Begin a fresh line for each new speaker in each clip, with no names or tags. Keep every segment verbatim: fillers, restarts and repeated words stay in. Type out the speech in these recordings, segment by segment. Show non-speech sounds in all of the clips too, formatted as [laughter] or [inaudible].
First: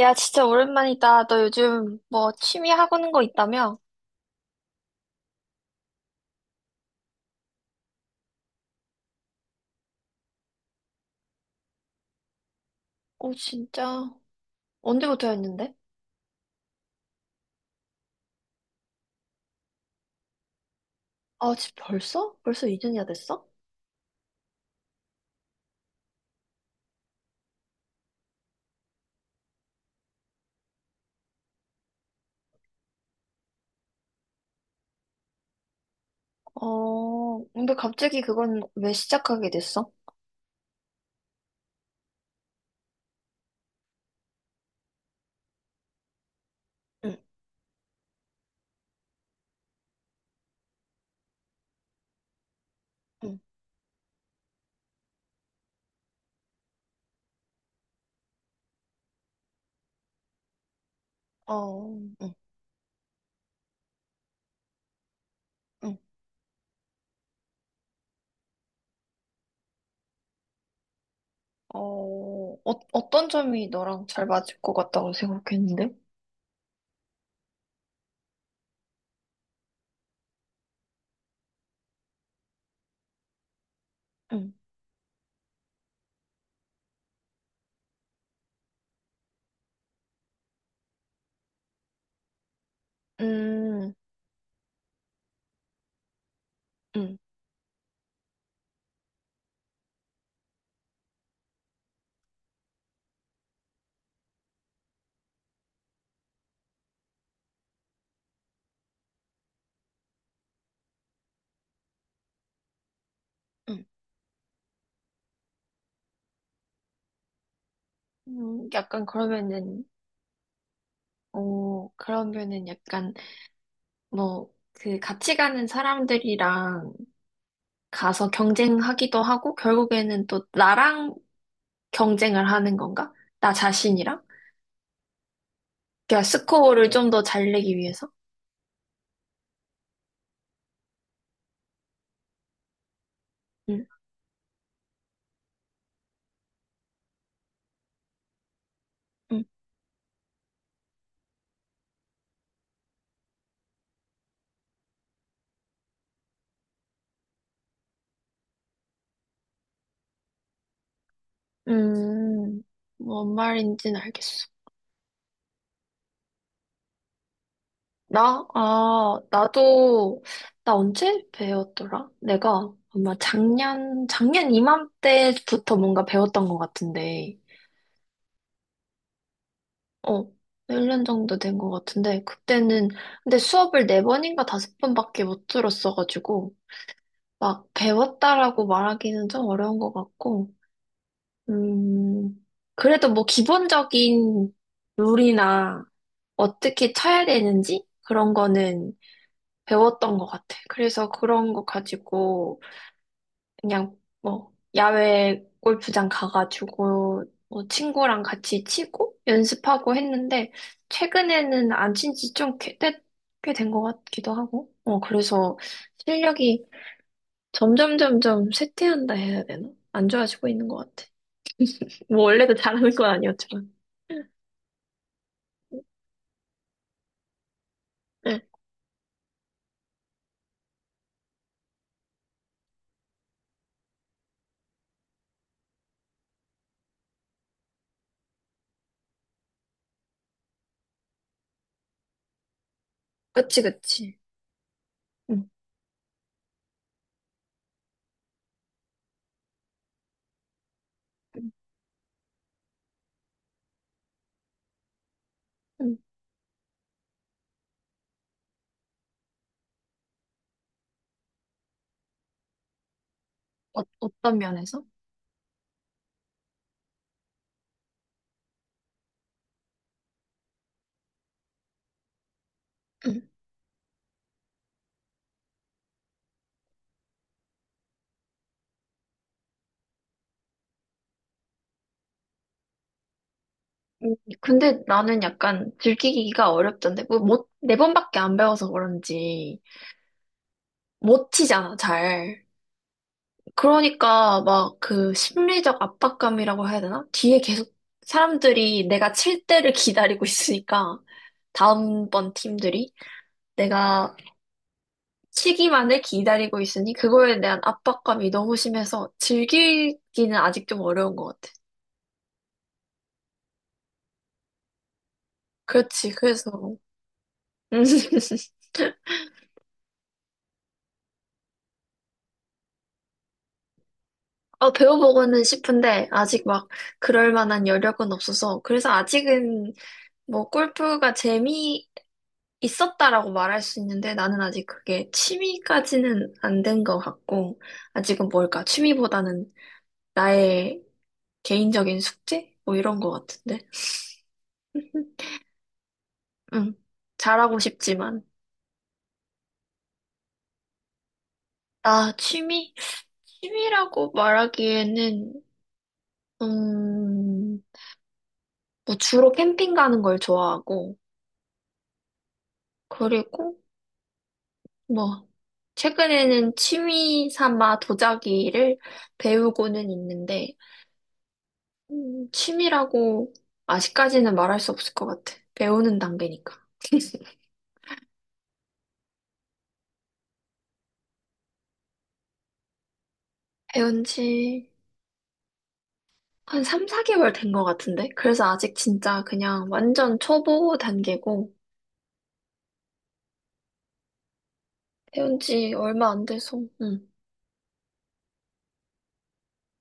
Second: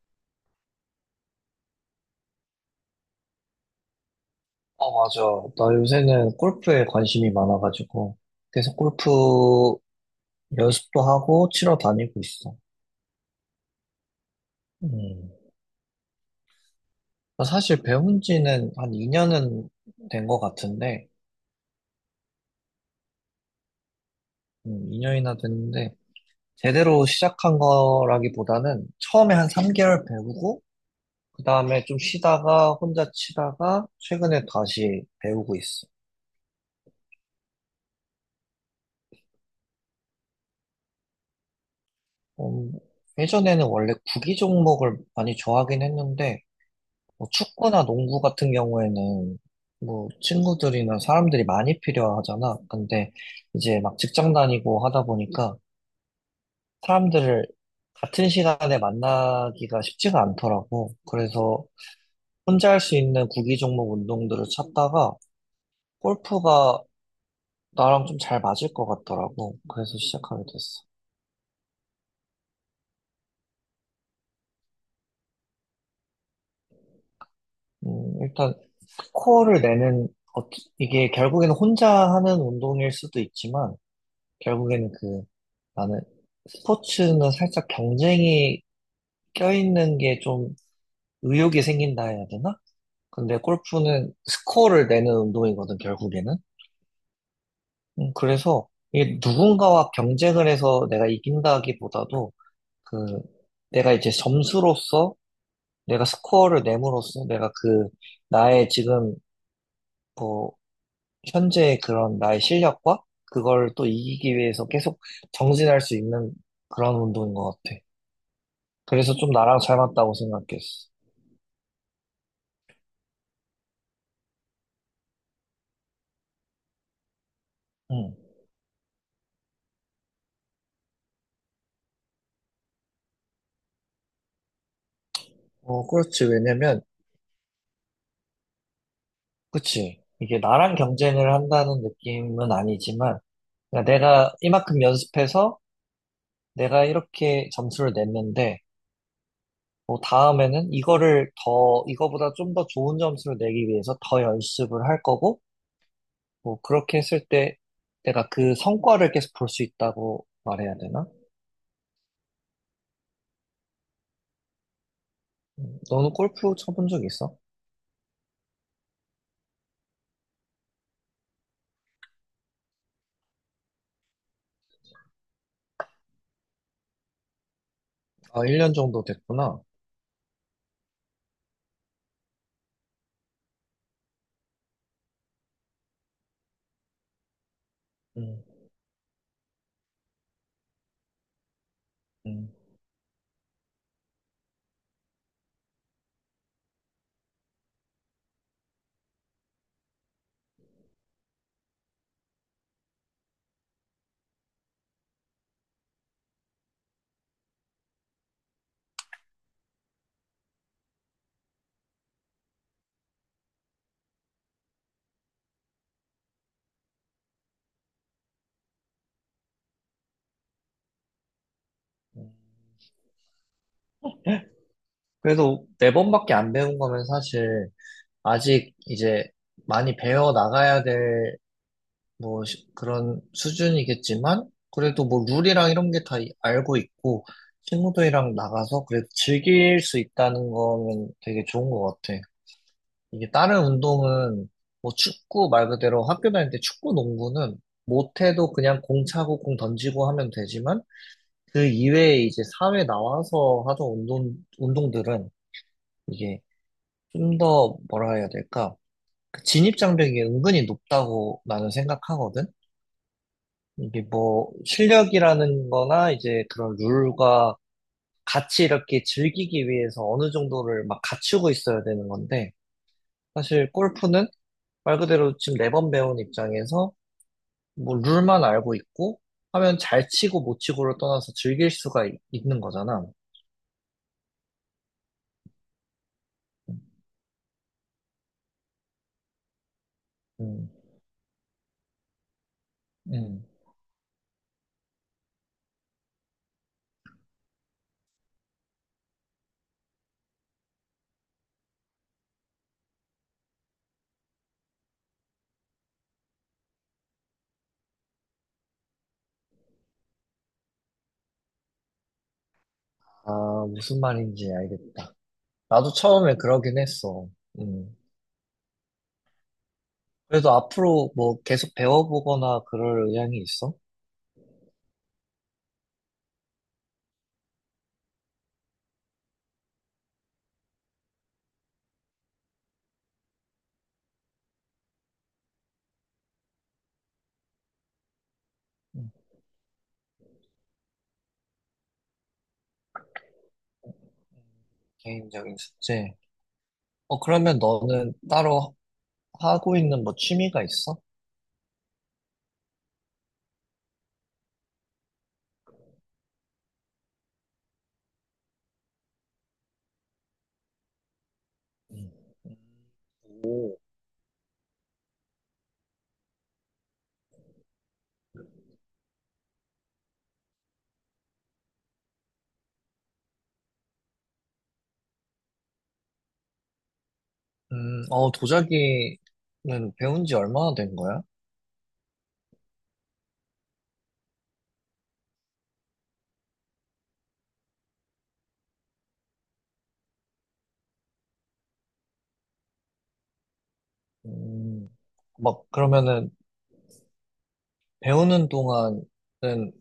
야, 진짜 오랜만이다. 너 요즘 뭐 취미 하고 있는 거 있다며?
아, 맞아. 나 요새는 골프에 관심이 많아가지고 계속 골프 연습도 하고 치러 다니고 있어.
어, 진짜. 언제부터
음.
했는데?
나 사실 배운 지는 한 이 년은 된 것 같은데,
아, 지 벌써? 벌써 이 년이나 됐어?
음, 이 년이나 됐는데, 제대로 시작한 거라기보다는 처음에 한 삼 개월 배우고, 그 다음에 좀 쉬다가 혼자 치다가 최근에 다시 배우고 있어.
어, 근데 갑자기 그건 왜 시작하게 됐어?
음, 예전에는 원래 구기 종목을 많이 좋아하긴 했는데,
응,
뭐 축구나 농구 같은 경우에는 뭐 친구들이나 사람들이 많이 필요하잖아. 근데
응,
이제 막 직장 다니고 하다 보니까 사람들을 같은 시간에 만나기가 쉽지가 않더라고. 그래서
어, 응,
혼자 할 수 있는 구기 종목 운동들을 찾다가
응.
골프가 나랑 좀 잘 맞을 것 같더라고. 그래서 시작하게 됐어.
어, 어, 어떤 점이 너랑 잘 맞을 것 같다고 생각했는데?
음, 일단 코어를 내는 어, 이게 결국에는 혼자 하는 운동일 수도 있지만
응,
결국에는 그 나는 스포츠는 살짝 경쟁이 껴있는 게 좀 의욕이 생긴다 해야 되나? 근데
음,
골프는 스코어를 내는 운동이거든, 결국에는.
응,
음, 그래서 이게 누군가와 경쟁을 해서 내가 이긴다기보다도 그 내가 이제 점수로서 내가 스코어를 내므로써 내가 그 나의 지금 뭐 현재 의 그런 나의 실력과 그걸
응.
또 이기기 위해서 계속 정진할 수 있는 그런 운동인 것 같아.
음, 약간
그래서 좀 나랑 잘
그러면은,
맞다고 생각했어.
어, 그러면은 약간 뭐, 그 같이 가는 사람들이랑
응.
가서 경쟁하기도 하고, 결국에는 또 나랑 경쟁을 하는 건가? 나 자신이랑?
어,
그러니까
그렇지. 왜냐면,
스코어를 좀 더 잘 내기 위해서?
그치. 이게 나랑 경쟁을 한다는 느낌은 아니지만, 그
응,
내가 이만큼 연습해서 내가 이렇게 점수를 냈는데,
응,
뭐 다음에는 이거를 더, 이거보다 좀 더 좋은 점수를 내기 위해서 더 연습을 할 거고, 뭐 그렇게 했을 때 내가 그 성과를 계속 볼 수 있다고 말해야 되나?
음, 뭔 말인지는 알겠어.
음, 너는 골프 쳐본 적 있어?
나, 아, 나도, 나 언제 배웠더라? 내가 아마 작년, 작년 이맘때부터 뭔가 배웠던 것 같은데,
아, 일 년 정도 됐구나.
어, 일 년 정도 된 것 같은데, 그때는, 근데 수업을 네번인가 다섯 번밖에 못 들었어가지고, 막
음,
배웠다라고 말하기는 좀 어려운 것 같고, 음,
음,
그래도 뭐 기본적인 룰이나 어떻게 쳐야 되는지 그런 거는 배웠던 것 같아. 그래서 그런 거 가지고 그냥 뭐 야외 골프장 가가지고 뭐 친구랑 같이 치고 연습하고 했는데 최근에는 안 친지 좀 꽤 된 것 같기도 하고, 어, 그래서 실력이 점점 점점 쇠퇴한다 해야 되나? 안 좋아지고 있는 것 같아. 뭐
음.
원래도 잘하는 건 아니었지만.
그래도 네 번밖에 안 배운 거면 사실
응,
아직 이제 많이 배워 나가야 될 뭐 그런 수준이겠지만 그래도 뭐 룰이랑 이런 게 다 알고 있고 친구들이랑 나가서 그래도 즐길 수 있다는 거는 되게 좋은 것 같아. 이게
그치,
다른
그치.
운동은 뭐
응,
축구 말 그대로 학교 다닐 때 축구 농구는 못해도 그냥 공 차고 공 던지고 하면 되지만
응,
그 이외에 이제 사회 나와서 하던 운동, 운동들은
응.
이게 좀 더 뭐라 해야 될까? 그 진입 장벽이 은근히 높다고 나는 생각하거든.
어,
이게
어떤
뭐
면에서?
실력이라는 거나 이제 그런 룰과 같이 이렇게 즐기기 위해서 어느 정도를 막 갖추고 있어야 되는 건데
응.
사실 골프는 말 그대로 지금 매번 배운 입장에서 뭐 룰만 알고 있고 하면 잘 치고 못 치고를 떠나서 즐길 수가 있- 있는 거잖아.
음, 근데 나는 약간 들키기가 어렵던데. 뭐, 못, 네 번밖에 안 배워서 그런지
음,
못 치잖아, 잘.
음.
그러니까 막 그 심리적 압박감이라고 해야 되나? 뒤에 계속 사람들이 내가 칠 때를 기다리고 있으니까. 다음번 팀들이 내가 시기만을 기다리고 있으니 그거에 대한 압박감이 너무 심해서 즐기기는 아직 좀 어려운 것 같아.
아, 무슨 말인지 알겠다. 나도
그렇지,
처음에
그래서.
그러긴 했어.
음.
음.
[laughs]
그래서 앞으로 뭐 계속 배워보거나 그럴 의향이 있어?
어, 배워보고는 싶은데, 아직 막, 그럴 만한 여력은 없어서, 그래서 아직은, 뭐, 골프가 재미 있었다라고 말할 수 있는데, 나는 아직 그게 취미까지는 안 된 것 같고, 아직은 뭘까,
음,
취미보다는 나의 개인적인 숙제? 뭐 이런 것 같은데. [laughs]
개인적인 숙제.
응,
어,
잘하고
그러면 너는
싶지만.
따로 하고 있는 뭐 취미가 있어?
아, 취미? 취미라고 말하기에는, 음, 뭐 주로 캠핑 가는 걸 좋아하고, 그리고
오,
뭐, 최근에는 취미 삼아 도자기를 배우고는 있는데, 음, 취미라고 아직까지는 말할 수 없을 것 같아. 배우는 단계니까.
음, 어, 도자기는 배운 지 얼마나 된 거야?
배운 지 한 삼, 사 개월 된 것 같은데? 그래서 아직 진짜 그냥 완전 초보 단계고,
음,
배운
막,
지 얼마 안
그러면은,
돼서, 응.
배우는 동안은,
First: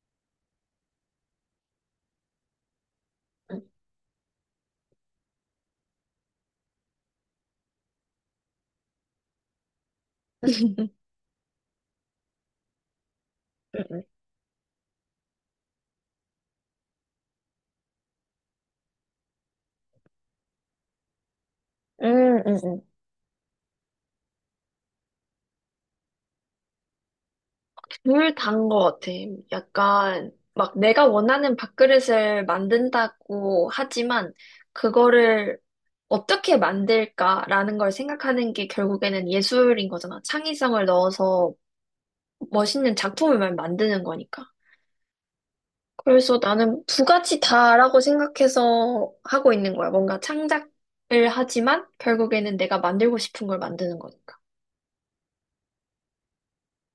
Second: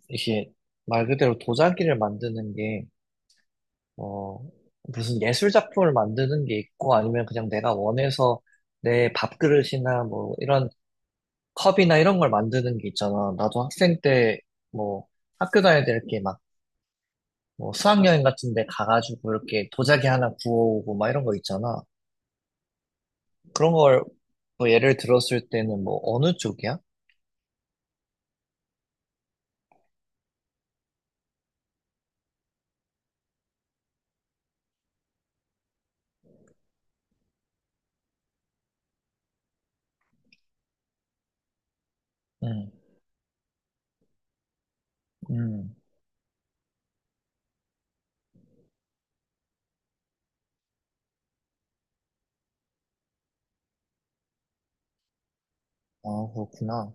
이게, 말 그대로 도자기를 만드는 게,
응.
어, 무슨 예술 작품을 만드는 게 있고, 아니면 그냥 내가 원해서 내 밥그릇이나 뭐, 이런
[laughs]
컵이나 이런 걸 만드는 게 있잖아. 나도 학생 때, 뭐, 학교 다닐 때 이렇게 막, 뭐, 수학여행 같은 데 가가지고 이렇게 도자기 하나 구워오고 막 이런 거 있잖아.
음, 음, 음.
그런 걸, 뭐, 예를 들었을 때는 뭐, 어느 쪽이야?
둘 다인 것 같아. 약간 막 내가 원하는 밥그릇을 만든다고 하지만 그거를 어떻게 만들까라는 걸 생각하는 게 결국에는 예술인 거잖아. 창의성을 넣어서
응,
멋있는 작품을 만- 만드는 거니까.
응,
그래서 나는 두 가지 다라고 생각해서 하고 있는 거야. 뭔가 창작을 하지만 결국에는 내가 만들고 싶은 걸 만드는 거니까.
아, 그렇구나.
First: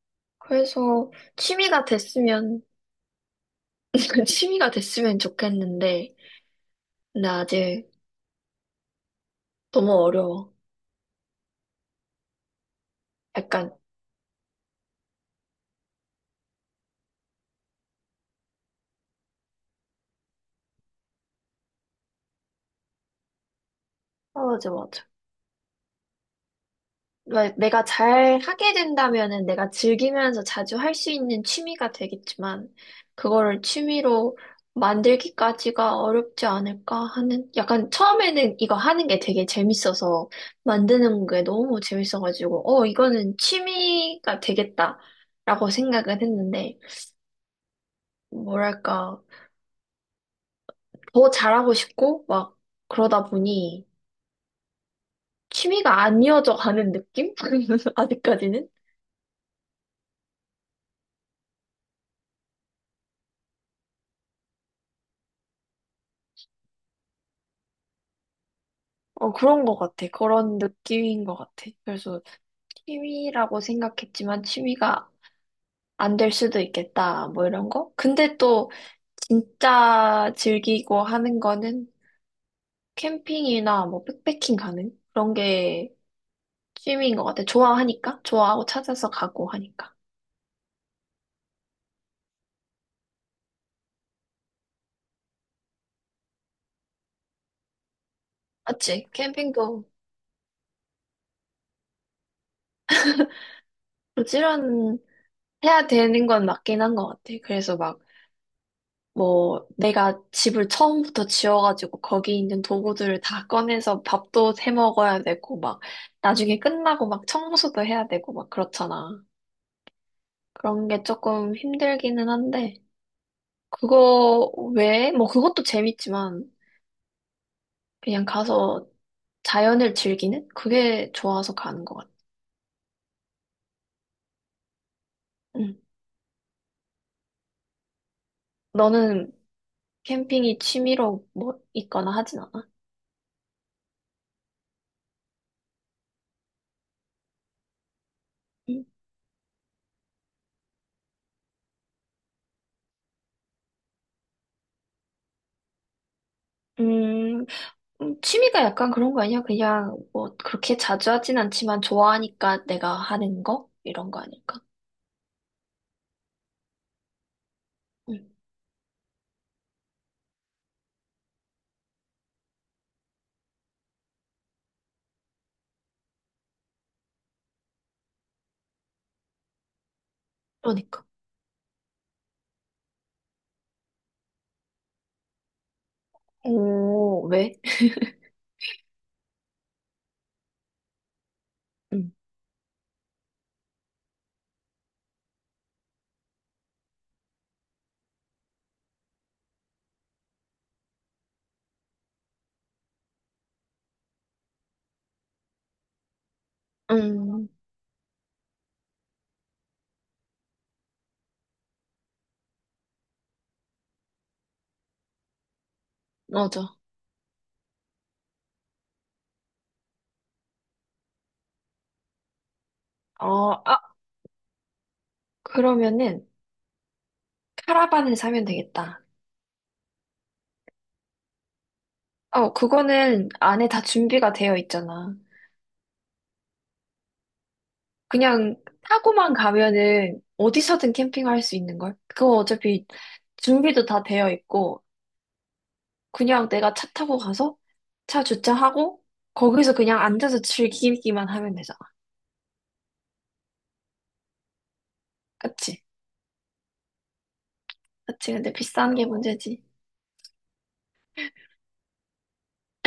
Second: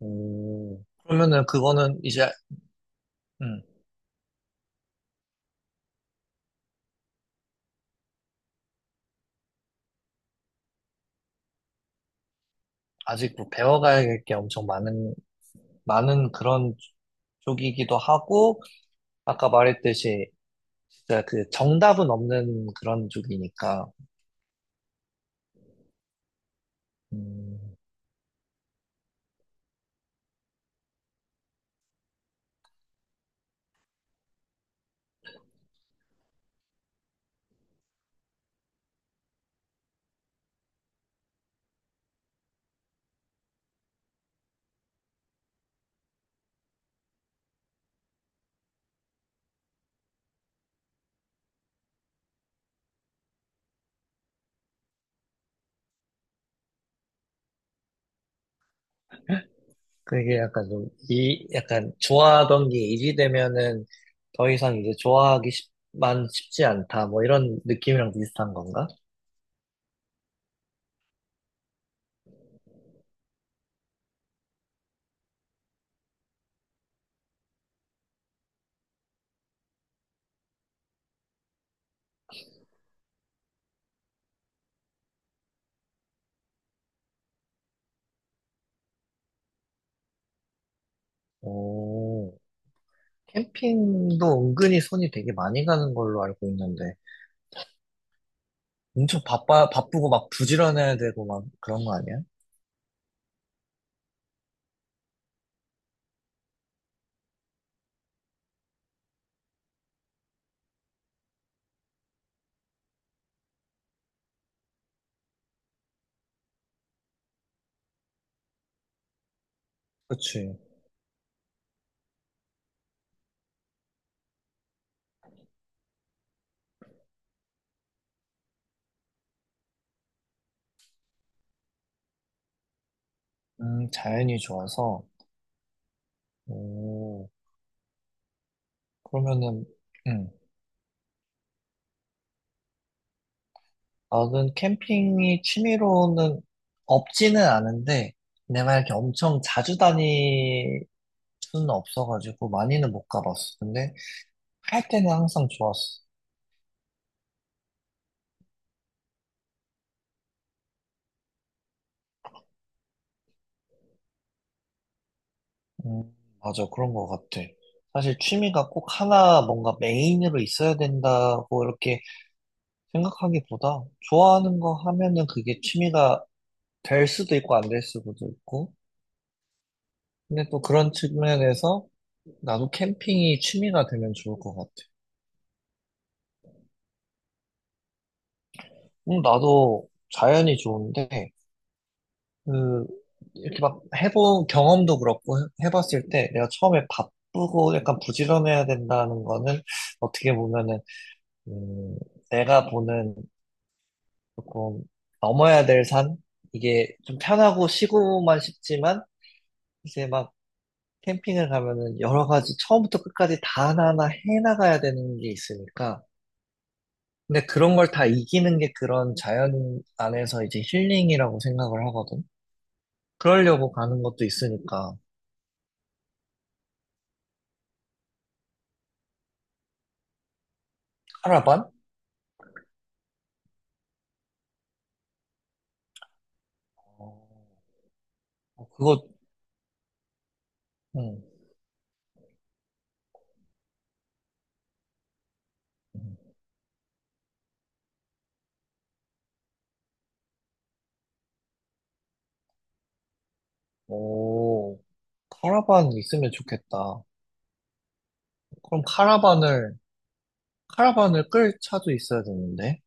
오.
그래서
그러면은
취미가
그거는 이제,
됐으면
음,
[laughs] 취미가 됐으면 좋겠는데, 근데 아직 너무 어려워.
아직 뭐,
약간,
배워가야 할 게 엄청 많은, 많은 그런 쪽이기도 하고, 아까 말했듯이, 진짜 그 정답은 없는 그런 쪽이니까.
어, 맞아, 맞아. 왜
음.
내가 잘 하게 된다면은 내가 즐기면서 자주 할 수 있는 취미가 되겠지만, 그거를 취미로 만들기까지가 어렵지 않을까 하는, 약간 처음에는 이거 하는 게 되게 재밌어서, 만드는 게 너무 재밌어가지고, 어, 이거는 취미가 되겠다. 라고 생각은 했는데, 뭐랄까, 더 잘하고 싶고, 막, 그러다 보니, 취미가 안 이어져 가는 느낌? [laughs] 아직까지는?
그게 약간 좀, 이, 약간 좋아하던 게 이지되면은 더 이상 이제 좋아하기 쉽, 만 쉽지 않다. 뭐 이런 느낌이랑 비슷한 건가?
어, 그런 것 같아. 그런 느낌인 것 같아. 그래서 취미라고 생각했지만 취미가 안 될 수도 있겠다. 뭐 이런 거? 근데 또 진짜 즐기고 하는 거는 캠핑이나 뭐 백패킹 가는 그런 게 취미인 것 같아. 좋아하니까? 좋아하고 찾아서 가고 하니까.
오, 캠핑도 은근히 손이 되게 많이 가는 걸로 알고 있는데.
맞지?
엄청 바빠,
캠핑도
바쁘고 막 부지런해야 되고 막 그런 거 아니야?
부지런 해야 되는 건 맞긴 한 것 같아. 그래서 막 뭐 내가 집을 처음부터 지어가지고 거기 있는 도구들을 다 꺼내서 밥도 해 먹어야 되고 막 나중에 끝나고 막 청소도 해야 되고 막 그렇잖아.
그치.
그런 게 조금 힘들기는 한데 그거 외에 뭐 그것도 재밌지만 그냥 가서 자연을 즐기는 그게 좋아서 가는 것 같아.
음, 자연이 좋아서.
응.
오,
너는
그러면은, 음.
캠핑이 취미로 뭐 있거나 하진 않아?
나는 캠핑이 취미로는 없지는 않은데, 내가
응.
이렇게 엄청 자주 다닐 수는 없어가지고, 많이는 못 가봤어. 근데, 할 때는 항상 좋았어.
음, 음, 취미가 약간 그런 거 아니야? 그냥 뭐 그렇게 자주 하진 않지만 좋아하니까 내가 하는 거? 이런 거 아닐까?
음, 맞아. 그런 것 같아.
응,
사실 취미가 꼭 하나 뭔가 메인으로 있어야 된다고 이렇게 생각하기보다, 좋아하는 거 하면은 그게 취미가 될 수도 있고, 안 될 수도 있고. 근데 또 그런
그러니까.
측면에서, 나도 캠핑이 취미가 되면 좋을 것 같아.
오, 왜?
음, 나도 자연이 좋은데,
응,
그, 이렇게 막 해본 경험도 그렇고, 해- 해봤을 때 내가 처음에 바쁘고 약간 부지런해야 된다는 거는 어떻게 보면은, 음, 내가 보는 조금 넘어야 될 산? 이게 좀
음,
편하고 쉬고만 싶지만, 이제 막 캠핑을 가면은 여러 가지 처음부터 끝까지 다 하나하나 해나가야 되는 게 있으니까.
맞아.
근데 그런 걸 다 이기는 게 그런 자연 안에서 이제 힐링이라고 생각을 하거든.
어,
그러려고
아,
가는 것도 있으니까.
그러면은 카라반을 사면 되겠다.
카라반?
어, 그거는 안에 다 준비가 되어 있잖아.
어,
그냥
그거,
타고만 가면은 어디서든
응.
캠핑할 수 있는 걸? 그거 어차피 준비도 다 되어 있고 그냥 내가 차 타고 가서 차 주차하고 거기서 그냥 앉아서 즐기기만 하면 되잖아.
오,
그치?
카라반 있으면 좋겠다.
그치. 근데
그럼
비싼 게 문제지.
카라반을, 카라반을 끌 차도 있어야 되는데.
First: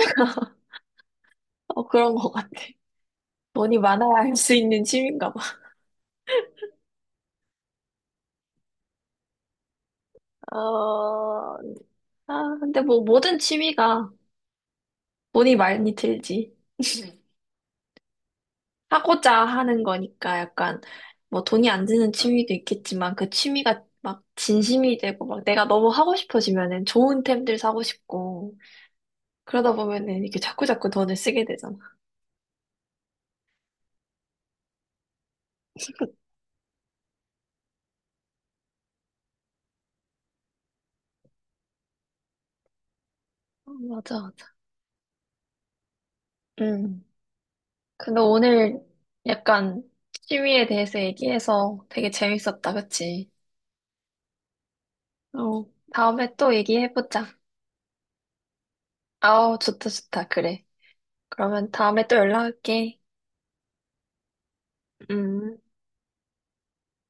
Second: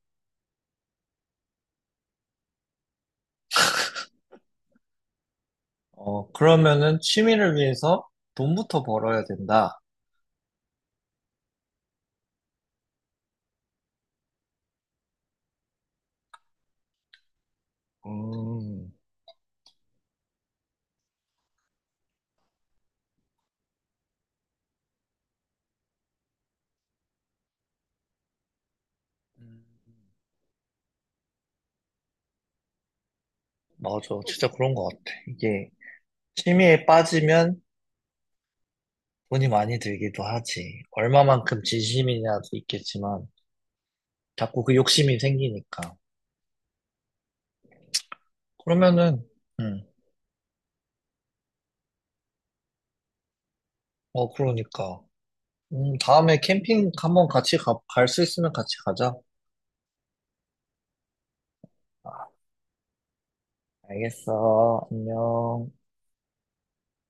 어, 그런 것 같아. 돈이 많아야 할 수 있는 취미인가 봐.
어, 그러면은 취미를 위해서 돈부터 벌어야 된다.
어, 아, 근데 뭐 모든 취미가 돈이 많이 들지.
음,
하고자 하는 거니까 약간 뭐 돈이 안 드는 취미도 있겠지만 그 취미가 막 진심이 되고 막 내가 너무 하고 싶어지면은 좋은 템들 사고 싶고 그러다 보면은 이렇게 자꾸자꾸 돈을 쓰게 되잖아.
맞아. 진짜 그런 것 같아. 이게 취미에 빠지면 돈이 많이 들기도 하지. 얼마만큼 진심이냐도 있겠지만,
어, 맞아, 맞아.
자꾸 그 욕심이 생기니까.
음. 근데 오늘
그러면은,
약간
응.
취미에 대해서 얘기해서 되게 재밌었다, 그치?
어, 그러니까.
어.
음,
다음에
다음에
또
캠핑
얘기해보자.
한번 같이 가, 갈 수 있으면 같이 가자.
아우, 좋다, 좋다. 그래. 그러면 다음에 또 연락할게.
알겠어.
음.
안녕.